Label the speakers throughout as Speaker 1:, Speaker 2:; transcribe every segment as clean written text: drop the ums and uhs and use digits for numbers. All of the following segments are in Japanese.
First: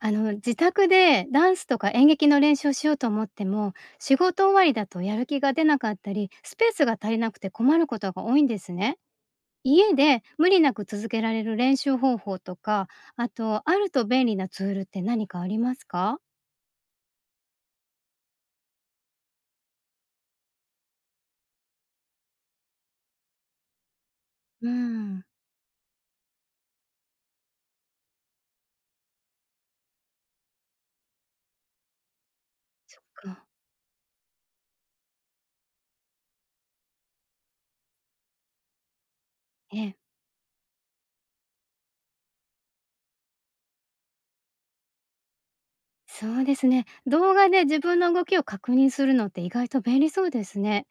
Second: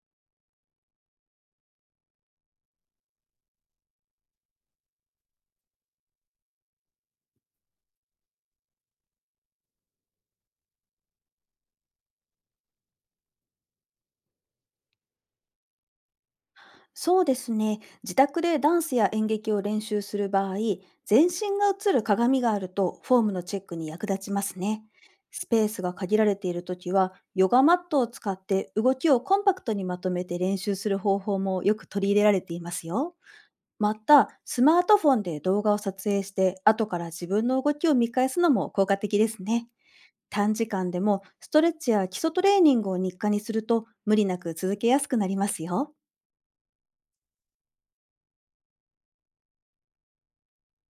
Speaker 1: あの、自宅でダンスとか演劇の練習をしようと思っても、仕事終わりだとやる気が出なかったり、スペースが足りなくて困ることが多いんですね。家で無理なく続けられる練習方法とか、あとあると便利なツールって何かありますか？
Speaker 2: そうですね。自宅でダンスや演劇を練習する場合、全身が映る鏡があるとフォームのチェックに役立ちます
Speaker 1: う
Speaker 2: ね。
Speaker 1: ん。
Speaker 2: スペースが限られているときは、ヨガマットを使って動きをコンパクトにまとめて練習する方法もよく取り入れられています
Speaker 1: そっ
Speaker 2: よ。
Speaker 1: か。
Speaker 2: また、スマートフォンで動画を撮影して、後から自分の動きを見返すのも効果的ですね。
Speaker 1: ええ。
Speaker 2: 短時間でもストレッチや基礎トレーニングを日課にすると無理なく続けやすくなりますよ。
Speaker 1: そうですね。動画で自分の動きを確認するのって意外と便利そうですね。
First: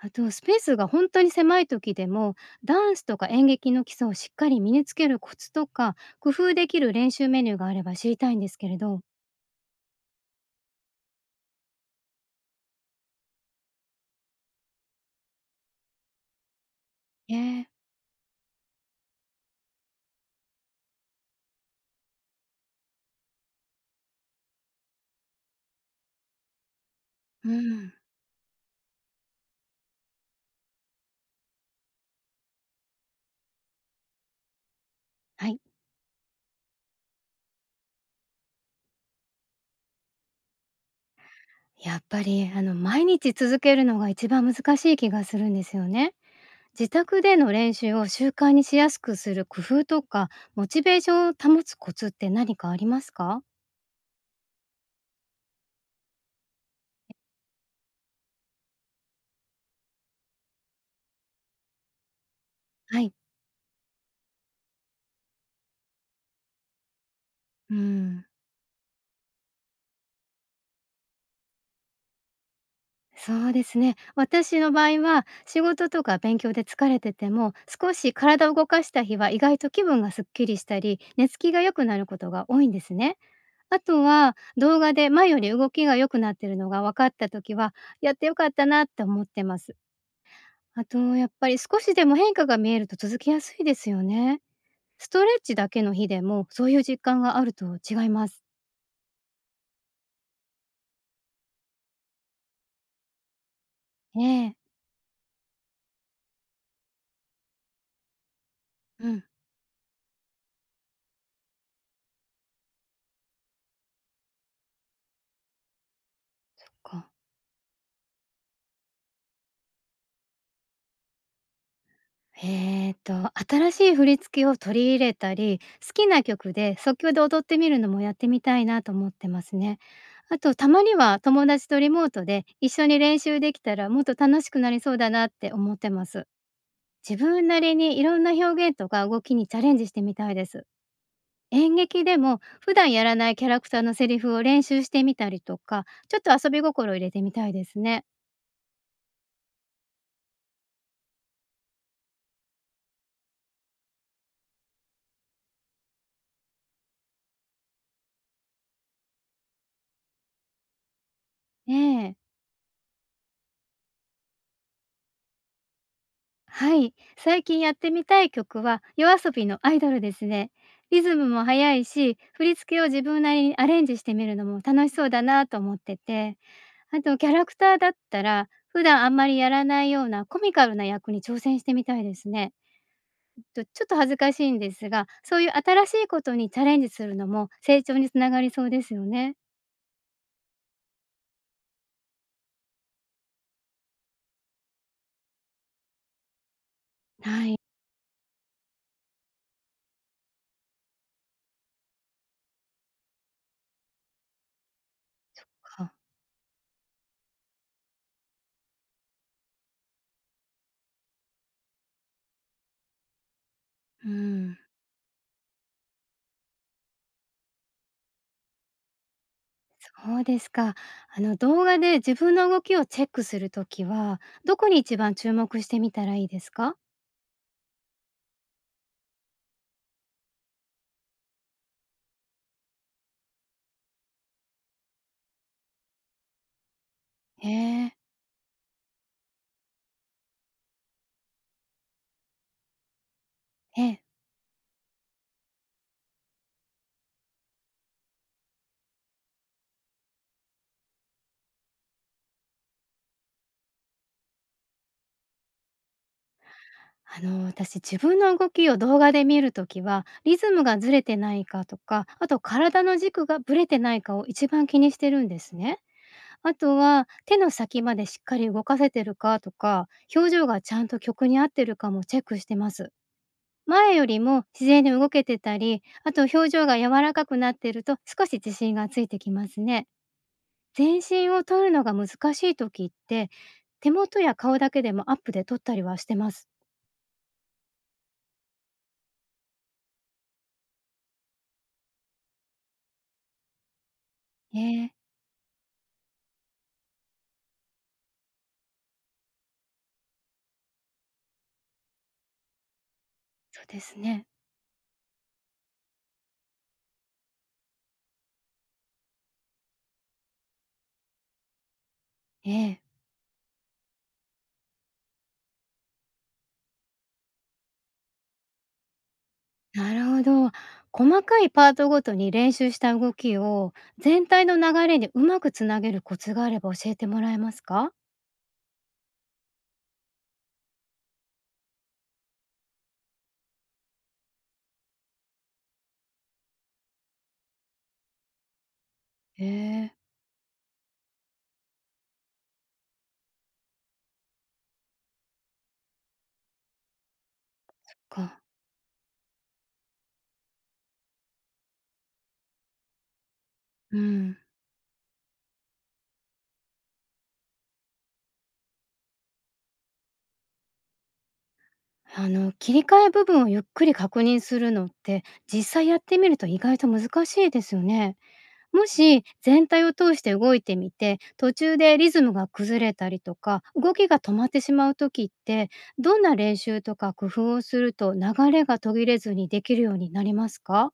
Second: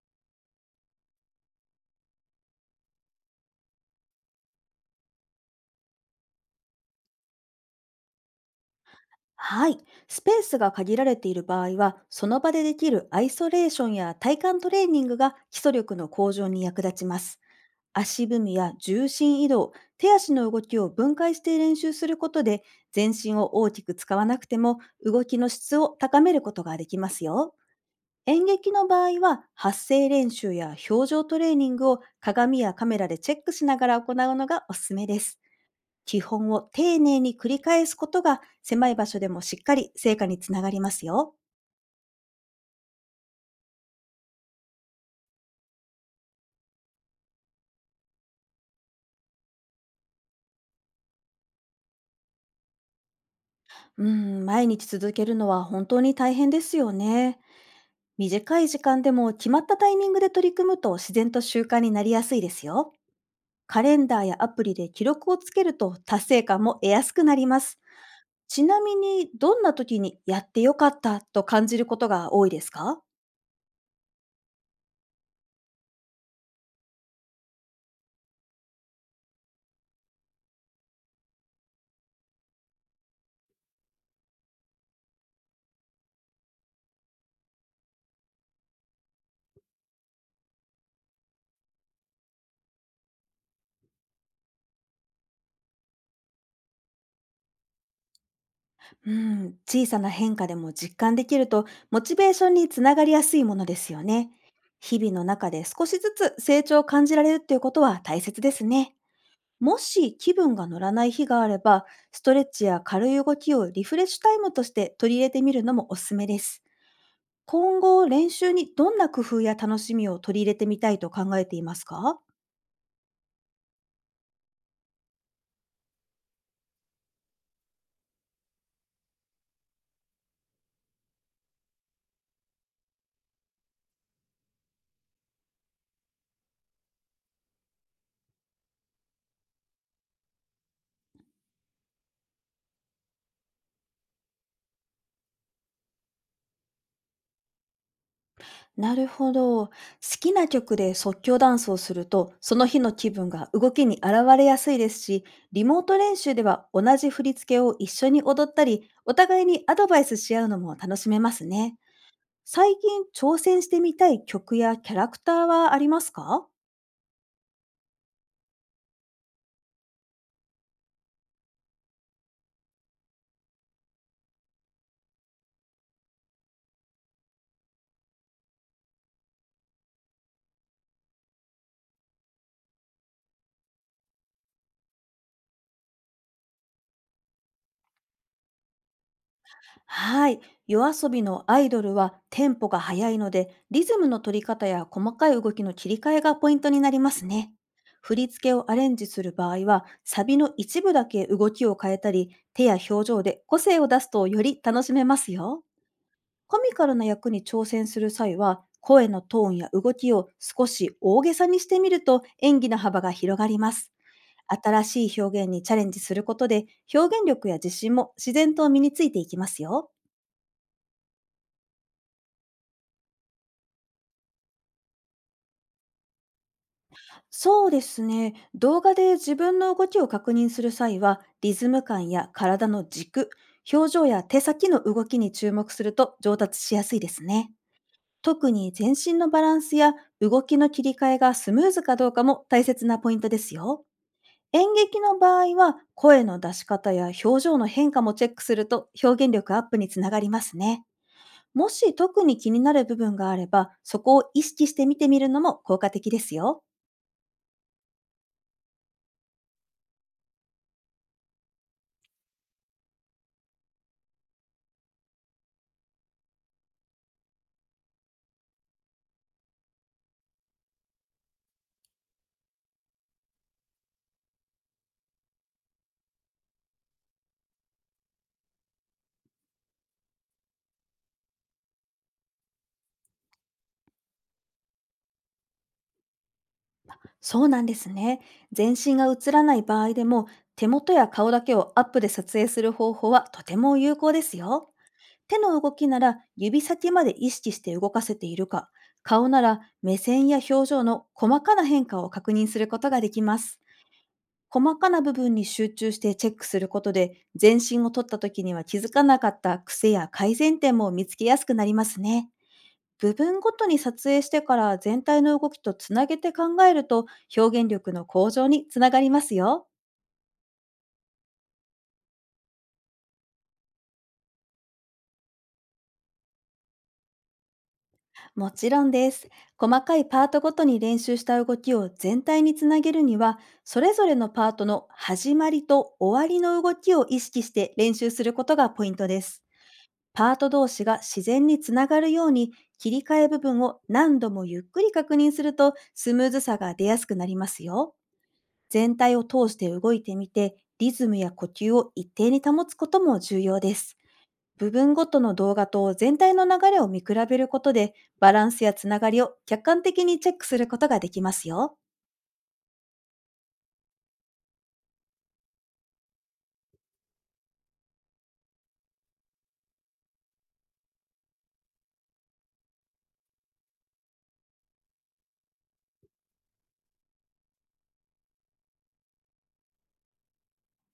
Speaker 1: あとスペースが本当に狭い時でも、ダンスとか演劇の基礎をしっかり身につけるコツとか、工夫できる練習メニューがあれば知りたいんですけれど。
Speaker 2: はい。スペースが限られている場合は、その場でできるアイソレーションや体幹トレーニングが基礎力の向上に役立ちま
Speaker 1: え
Speaker 2: す。
Speaker 1: ー、
Speaker 2: 足踏みや重心移動、手足の動きを分解して練習することで、全身を大きく使わなくても動きの質を高めることができます
Speaker 1: う
Speaker 2: よ。
Speaker 1: ん。
Speaker 2: 演劇の場合は、発声練習や表情トレーニングを鏡やカメラでチェックしながら行うのがおすすめです。
Speaker 1: はい。
Speaker 2: 基本を丁寧に繰り返すことが狭い場所でもしっかり成果につながりますよ。
Speaker 1: やっぱりあの、毎日続けるのが一番難しい気がするんですよね。自宅での練習を習慣にしやすくする工夫とか、モチベーションを保つコツって何かありますか？
Speaker 2: うん、毎日続けるのは本当に大変ですよね。短い時間でも決まったタイミングで取り組むと自然と習慣になりやすいですよ。
Speaker 1: はい。
Speaker 2: カレンダーやアプリで記録をつけると達成感も得やすくなりま
Speaker 1: う
Speaker 2: す。
Speaker 1: ん。
Speaker 2: ちなみに、どんな時にやって良かったと感じることが多いですか？
Speaker 1: そうですね。私の場合は、仕事とか勉強で疲れてても、少し体を動かした日は意外と気分がすっきりしたり、寝つきが良くなることが多いんですね。あとは、動画で前より動きが良くなってるのが分かった時は、やってよかったなって思ってます。あと、やっぱり少しでも変化が見えると続きやすいですよね。ストレッチだけの日でも、そういう実感があると違います。
Speaker 2: うん、小さな変化でも実感できると、モチベーションにつながりやすいものですよ
Speaker 1: え
Speaker 2: ね。
Speaker 1: え。
Speaker 2: 日々の中で少しずつ成長を感じられるっていうことは大切ですね。
Speaker 1: うん。
Speaker 2: もし気分が乗らない日があれば、ストレッチや軽い動きをリフレッシュタイムとして取り入れてみるのもおすすめです。
Speaker 1: そっか。
Speaker 2: 今後、練習にどんな工夫や楽しみを取り入れてみたいと考えていますか？
Speaker 1: 新しい振り付けを取り入れたり、好きな曲で即興で踊ってみるのもやってみたいなと思ってますね。あと、たまには友達とリモートで一緒に練習できたらもっと楽しくなりそうだなって思ってます。自分なりにいろんな表現とか動きにチャレンジしてみたいです。演劇でも普段やらないキャラクターのセリフを練習してみたりとか、ちょっと遊び心を入れてみたいですね。
Speaker 2: なるほど。好きな曲で即興ダンスをすると、その日の気分が動きに現れやすいですし、リモート練習では同じ振り付けを一緒に踊ったり、お互いにアドバイスし合うのも楽しめますね。
Speaker 1: ええ。
Speaker 2: 最近挑戦してみたい曲やキャラクターはありますか？
Speaker 1: はい、最近やってみたい曲は夜遊びのアイドルですね。リズムも速いし、振り付けを自分なりにアレンジしてみるのも楽しそうだなと思ってて、あとキャラクターだったら、普段あんまりやらないようなコミカルな役に挑戦してみたいですね。とちょっと恥ずかしいんですが、そういう新しいことにチャレンジするのも成長につながりそうですよね。
Speaker 2: はい。夜遊びのアイドルはテンポが速いので、リズムの取り方や細かい動きの切り替えがポイントになります
Speaker 1: な
Speaker 2: ね。
Speaker 1: い
Speaker 2: 振り付けをアレンジする場合は、サビの一部だけ動きを変えたり、手や表情で個性を出すとより楽しめますよ。
Speaker 1: か。
Speaker 2: コミカルな役に挑戦する際は、声のトーンや動きを少し大げさにしてみると演技の幅が広がります。
Speaker 1: うん。
Speaker 2: 新しい表現にチャレンジすることで、表現力や自信も自然と身についていきますよ。
Speaker 1: そうですか。あの、動画で自分の動きをチェックするときは、どこに一番注目してみたらいいですか？
Speaker 2: そうですね。動画で自分の動きを確認する際は、リズム感や体の軸、表情や手先の動きに注目すると上達しやすいです
Speaker 1: へ
Speaker 2: ね。
Speaker 1: え。
Speaker 2: 特に全身のバランスや動きの切り替えがスムーズかどうかも大切なポイントです
Speaker 1: え
Speaker 2: よ。
Speaker 1: え、
Speaker 2: 演劇の場合は、声の出し方や表情の変化もチェックすると表現力アップにつながりますね。もし特に気になる部分があれば、そこを意識して見てみるのも効果的ですよ。
Speaker 1: あの、私自分の動きを動画で見るときは、リズムがずれてないかとか、あと体の軸がぶれてないかを一番気にしてるんですね。あとは手の先までしっかり動かせてるかとか、表情がちゃんと曲に合ってるかもチェックしてます。前よりも自然に動けてたり、あと表情が柔らかくなってると少し自信がついてきますね。全身を撮るのが難しい時って、手元や顔だけでもアップで撮ったりはしてます。
Speaker 2: そうなんですね。全身が映らない場合でも、手元や顔だけをアップで撮影する方法はとても有効です
Speaker 1: え
Speaker 2: よ。
Speaker 1: え。
Speaker 2: 手の動きなら指先まで意識して動かせているか、顔なら目線や表情の細かな変化を確認することができます。
Speaker 1: そうですね。
Speaker 2: 細かな部分に集中してチェックすることで、全身を撮った時には気づかなかった癖や改善点も見つけやすくなりますね。
Speaker 1: ええ。
Speaker 2: 部分ごとに撮影してから全体の動きとつなげて考えると表現力の向上につながりますよ。
Speaker 1: なるほど。細かいパートごとに練習した動きを全体の流れにうまくつなげるコツがあれば教えてもらえますか？
Speaker 2: もちろんです。細かいパートごとに練習した動きを全体につなげるには、それぞれのパートの始まりと終わりの動きを意識して練習することがポイントです。
Speaker 1: ええ、
Speaker 2: パート同士が自然につながるように切り替え部分を何度もゆっくり確認するとスムーズさが出やすくなりますよ。
Speaker 1: か。
Speaker 2: 全体を通して動いてみて、リズムや呼吸を一定に保つことも重要です。
Speaker 1: うん。
Speaker 2: 部分ごとの動画と全体の流れを見比べることで、バランスやつながりを客観的にチェックすることができますよ。
Speaker 1: あの、切り替え部分をゆっくり確認するのって、実際やってみると意外と難しいですよね。もし全体を通して動いてみて、途中でリズムが崩れたりとか、動きが止まってしまう時って、どんな練習とか工夫をすると流れが途切れずにできるようになりますか？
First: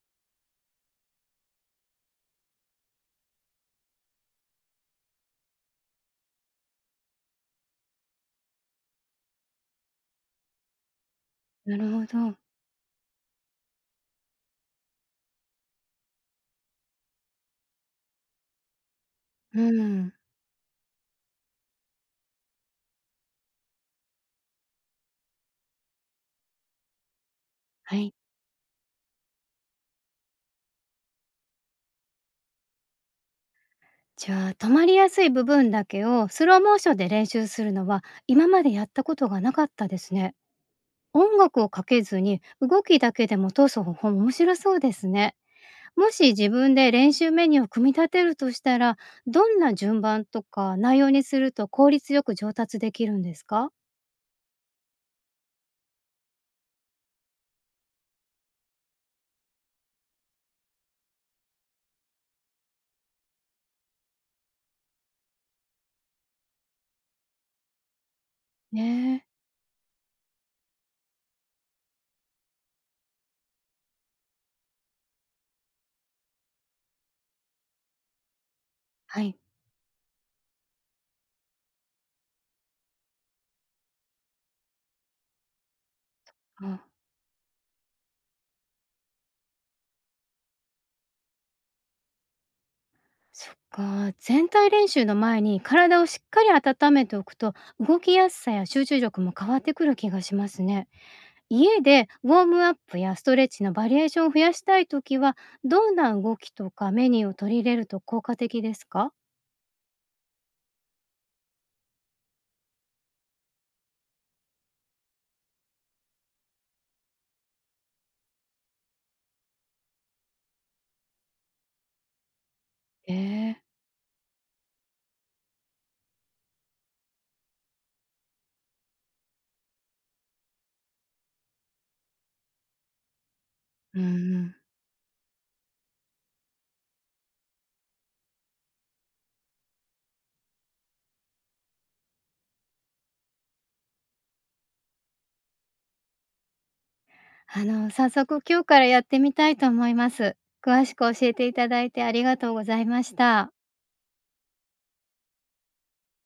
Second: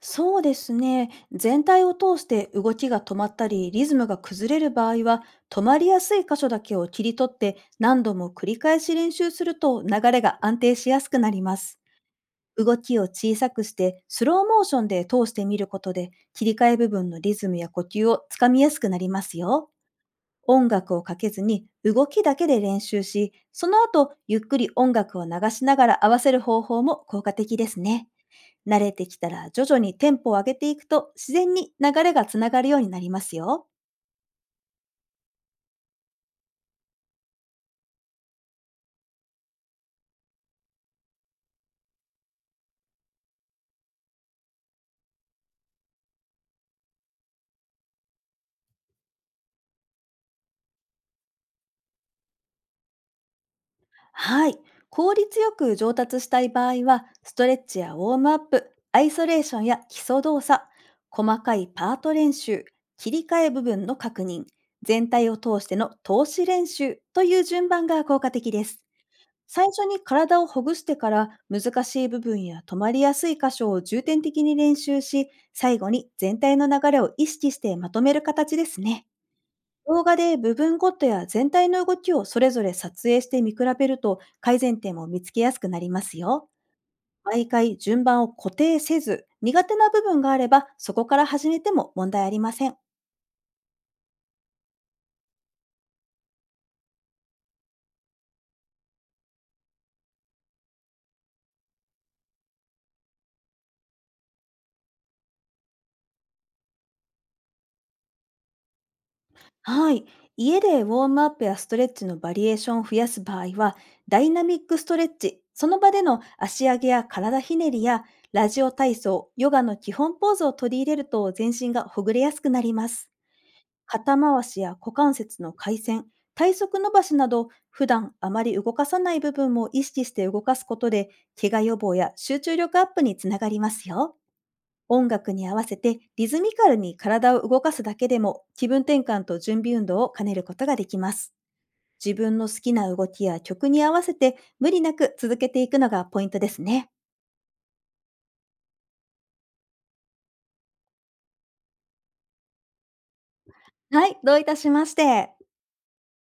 Speaker 2: そうですね。全体を通して動きが止まったり、リズムが崩れる場合は、止まりやすい箇所だけを切り取って何度も繰り返し練習すると流れが安定しやすくなりま
Speaker 1: な
Speaker 2: す。
Speaker 1: るほど。
Speaker 2: 動きを小さくしてスローモーションで通してみることで切り替え部分のリズムや呼吸をつかみやすくなります
Speaker 1: う
Speaker 2: よ。
Speaker 1: ん。
Speaker 2: 音楽をかけずに動きだけで練習し、その後ゆっくり音楽を流しながら合わせる方法も効果的です
Speaker 1: は
Speaker 2: ね。
Speaker 1: い。
Speaker 2: 慣れてきたら徐々にテンポを上げていくと自然に流れがつながるようになりますよ。
Speaker 1: じゃあ、止まりやすい部分だけをスローモーションで練習するのは、今までやったことがなかったですね。音楽をかけずに動きだけでも通す方法も面白そうですね。もし自分で練習メニューを組み立てるとしたら、どんな順番とか内容にすると効率よく上達できるんですか？
Speaker 2: はい。効率よく上達したい場合は、ストレッチやウォームアップ、アイソレーションや基礎動作、細かいパート練習、切り替え部分の確認、全体を通しての投資練習という順番が効果的で
Speaker 1: ね
Speaker 2: す。
Speaker 1: え。
Speaker 2: 最初に体をほぐしてから難しい部分や止まりやすい箇所を重点的に練習し、最後に全体の流れを意識してまとめる形ですね。
Speaker 1: はい。
Speaker 2: 動画で部分ごとや全体の動きをそれぞれ撮影して見比べると改善点を見つけやすくなりますよ。
Speaker 1: あ、
Speaker 2: 毎回順番を固定せず、苦手な部分があればそこから始めても問題ありません。
Speaker 1: そっか。全体練習の前に体をしっかり温めておくと、動きやすさや集中力も変わってくる気がしますね。家でウォームアップやストレッチのバリエーションを増やしたいときは、どんな動きとかメニューを取り入れると効果的ですか？
Speaker 2: はい。家でウォームアップやストレッチのバリエーションを増やす場合は、ダイナミックストレッチ、その場での足上げや体ひねりや、ラジオ体操、ヨガの基本ポーズを取り入れると全身がほぐれやすくなります。
Speaker 1: ええ、
Speaker 2: 肩回しや股関節の回旋、体側伸ばしなど、普段あまり動かさない部分も意識して動かすことで、怪我予防や集中力アップにつながります
Speaker 1: うん
Speaker 2: よ。
Speaker 1: うん。
Speaker 2: 音楽に合わせてリズミカルに体を動かすだけでも気分転換と準備運動を兼ねることができます。自分の好きな動きや曲に合わせて無理なく続けていくのがポイントですね。
Speaker 1: あの、早速今日からやってみたいと思います。詳しく教えていただいてありがとうございました。
Speaker 2: はい、どういたしまして。